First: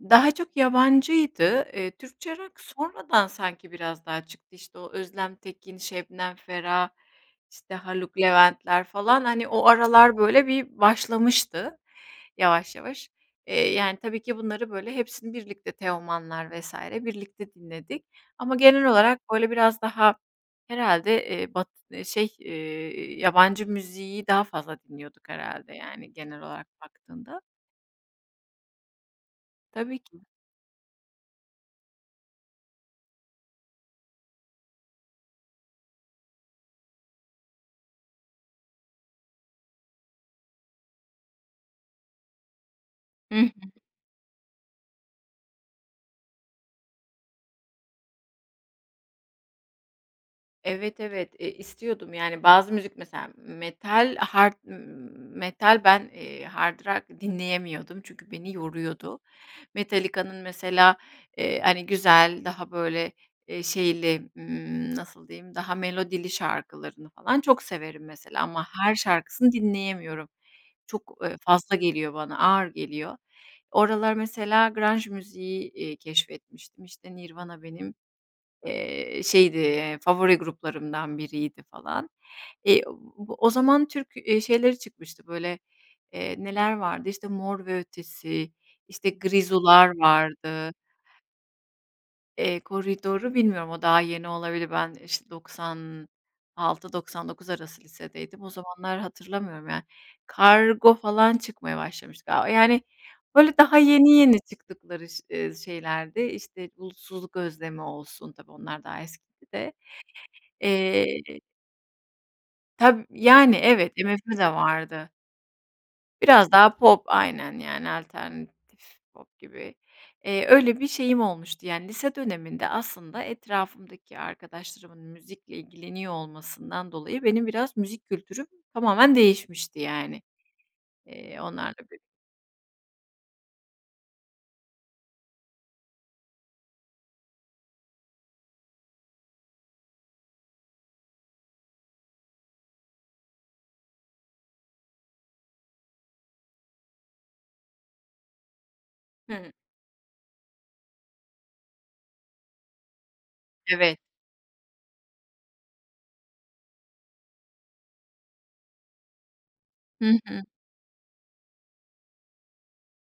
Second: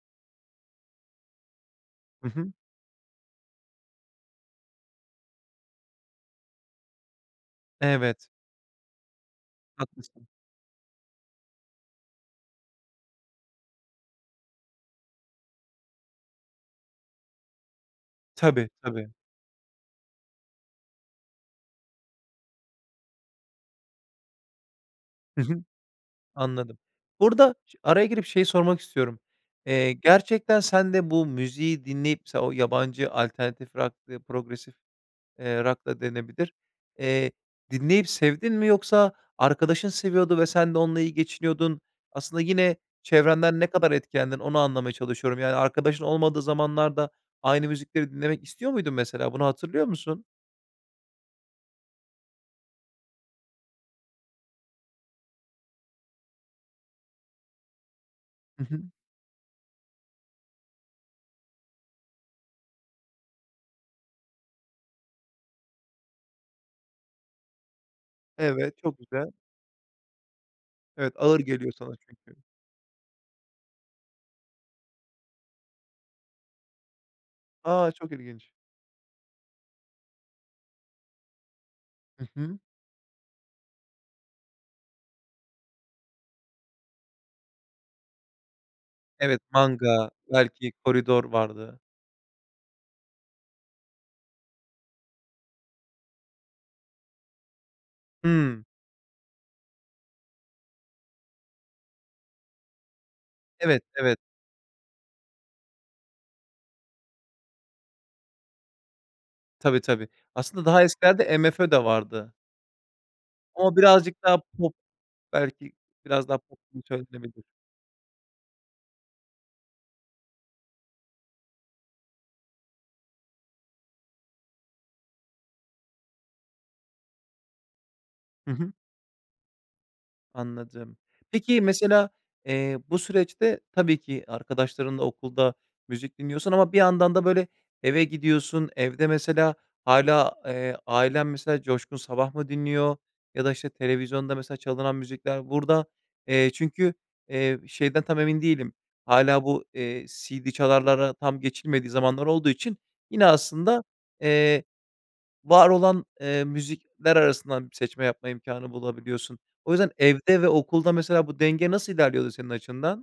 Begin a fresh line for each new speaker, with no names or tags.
Daha çok yabancıydı. Eee,
Hı
Türkçe
hı.
rock sonradan sanki biraz daha çıktı. İşte o Özlem Tekin, Şebnem Ferah, işte Haluk
Evet.
Levent'ler falan hani, o aralar
Haklısın.
böyle bir başlamıştı, yavaş yavaş. Eee, yani tabii ki bunları böyle hepsini birlikte, Teoman'lar vs. birlikte dinledik. Ama
Tabii,
genel
tabii.
olarak böyle biraz daha herhâlde, eee, batı şey, eee, yabancı müziği daha fazla dinliyorduk
Hı hı.
herhâlde yani, genel olarak
Anladım. Bu
baktığında.
arada ş araya girip şeyi sormak istiyorum. Eee,
Tabii ki.
gerçekten sen de bu müziği dinleyip, mesela o yabancı alternatif rock; progressive, eee, rock da denebilir, eee, dinleyip sevdin mi? Yoksa arkadaşın seviyordu ve sen de onunla iyi geçiniyordun. Aslında yine,
Hı hı.
çevrenden ne kadar etkendin, onu anlamaya çalışıyorum. Yani, arkadaşın olmadığı zamanlarda, aynı müzikleri dinlemek istiyor muydun? Mesela bunu hatırlıyor musun?
Evet, evet, eee, istiyordum. Yani, bazı müzik mesela; metal hard metal ben, eee, hard rock dinleyemiyordum. Çünkü beni
Hı hı.
yoruyordu. Metallica'nın mesela, eee, hani güzel daha böyle, eee, şeyli, ımm, nasıl diyeyim, daha melodili şarkılarını falan çok severim mesela. Ama
Evet,
her
çok güzel.
şarkısını dinleyemiyorum.
Evet,
Çok, ııı,
ağır geliyor
fazla
sana
geliyor
çünkü.
bana, ağır geliyor. O aralar mesela grunge, müziği, eee, keşfetmiştim. İşte Nirvana
A,
benim,
çok ilginç.
eee, şeydi, eee, favori gruplarımdan biriydi falan.
Hı hı.
Eee, o o zaman Türk, eee, şeyleri çıkmıştı böyle, eee, neler vardı? İşte Mor ve Ötesi, işte
Evet,
Grizu'lar
Manga, belki
vardı.
Koridor vardı.
Eee, Koridor'u bilmiyorum. O daha yeni olabilir. Ben işte 96-99 arası lisedeydim. O
Hımm.
zamanları hatırlamıyorum yani. Kargo falan çıkmaya başlamıştı galiba. Yani, böyle daha
Evet,
yeni
evet.
yeni çıktıkları ş ııı, şeylerdi. İşte Bulutsuzluk Özlemi olsun; tabii onlar daha eskide.
Tabii, tabii. Aslında daha eskilerde
Eee
MFÖ de vardı.
Tab yani,
Ama
evet,
birazcık
MFÖ
daha
de
pop
vardı.
belki biraz daha
Biraz
pop
daha
gibi
pop
söylenebilir.
aynen yani, alternatif pop gibi. Eee, öyle bir şeyim olmuştu. Yani, lise döneminde aslında etrafımdaki arkadaşlarımın müzikle ilgileniyor olmasından dolayı benim biraz müzik kültürüm,
Hı hı.
tamamen değişmişti yani,
Anladım.
eee,
Peki,
onlarla bir
mesela, eee, bu süreçte tabii ki, arkadaşlarınla okulda, müzik dinliyorsun ama bir yandan da böyle, eve gidiyorsun. Evde mesela hâlâ, eee, ailen mesela Coşkun Sabah mı dinliyor? Ya da işte televizyonda mesela çalınan müzikler burada, eee, çünkü, eee, şeyden tam emin değilim. Hâlâ
Hıı.
bu, eee, CD çalarlara tam geçilmediği zamanlar olduğu için yine, aslında,
Evet.
eee, var olan, eee, müzikler arasından seçme yapma imkânı bulabiliyorsun. O yüzden
Hı
evde
hı.
ve okulda mesela bu denge nasıl ilerliyordu senin açından?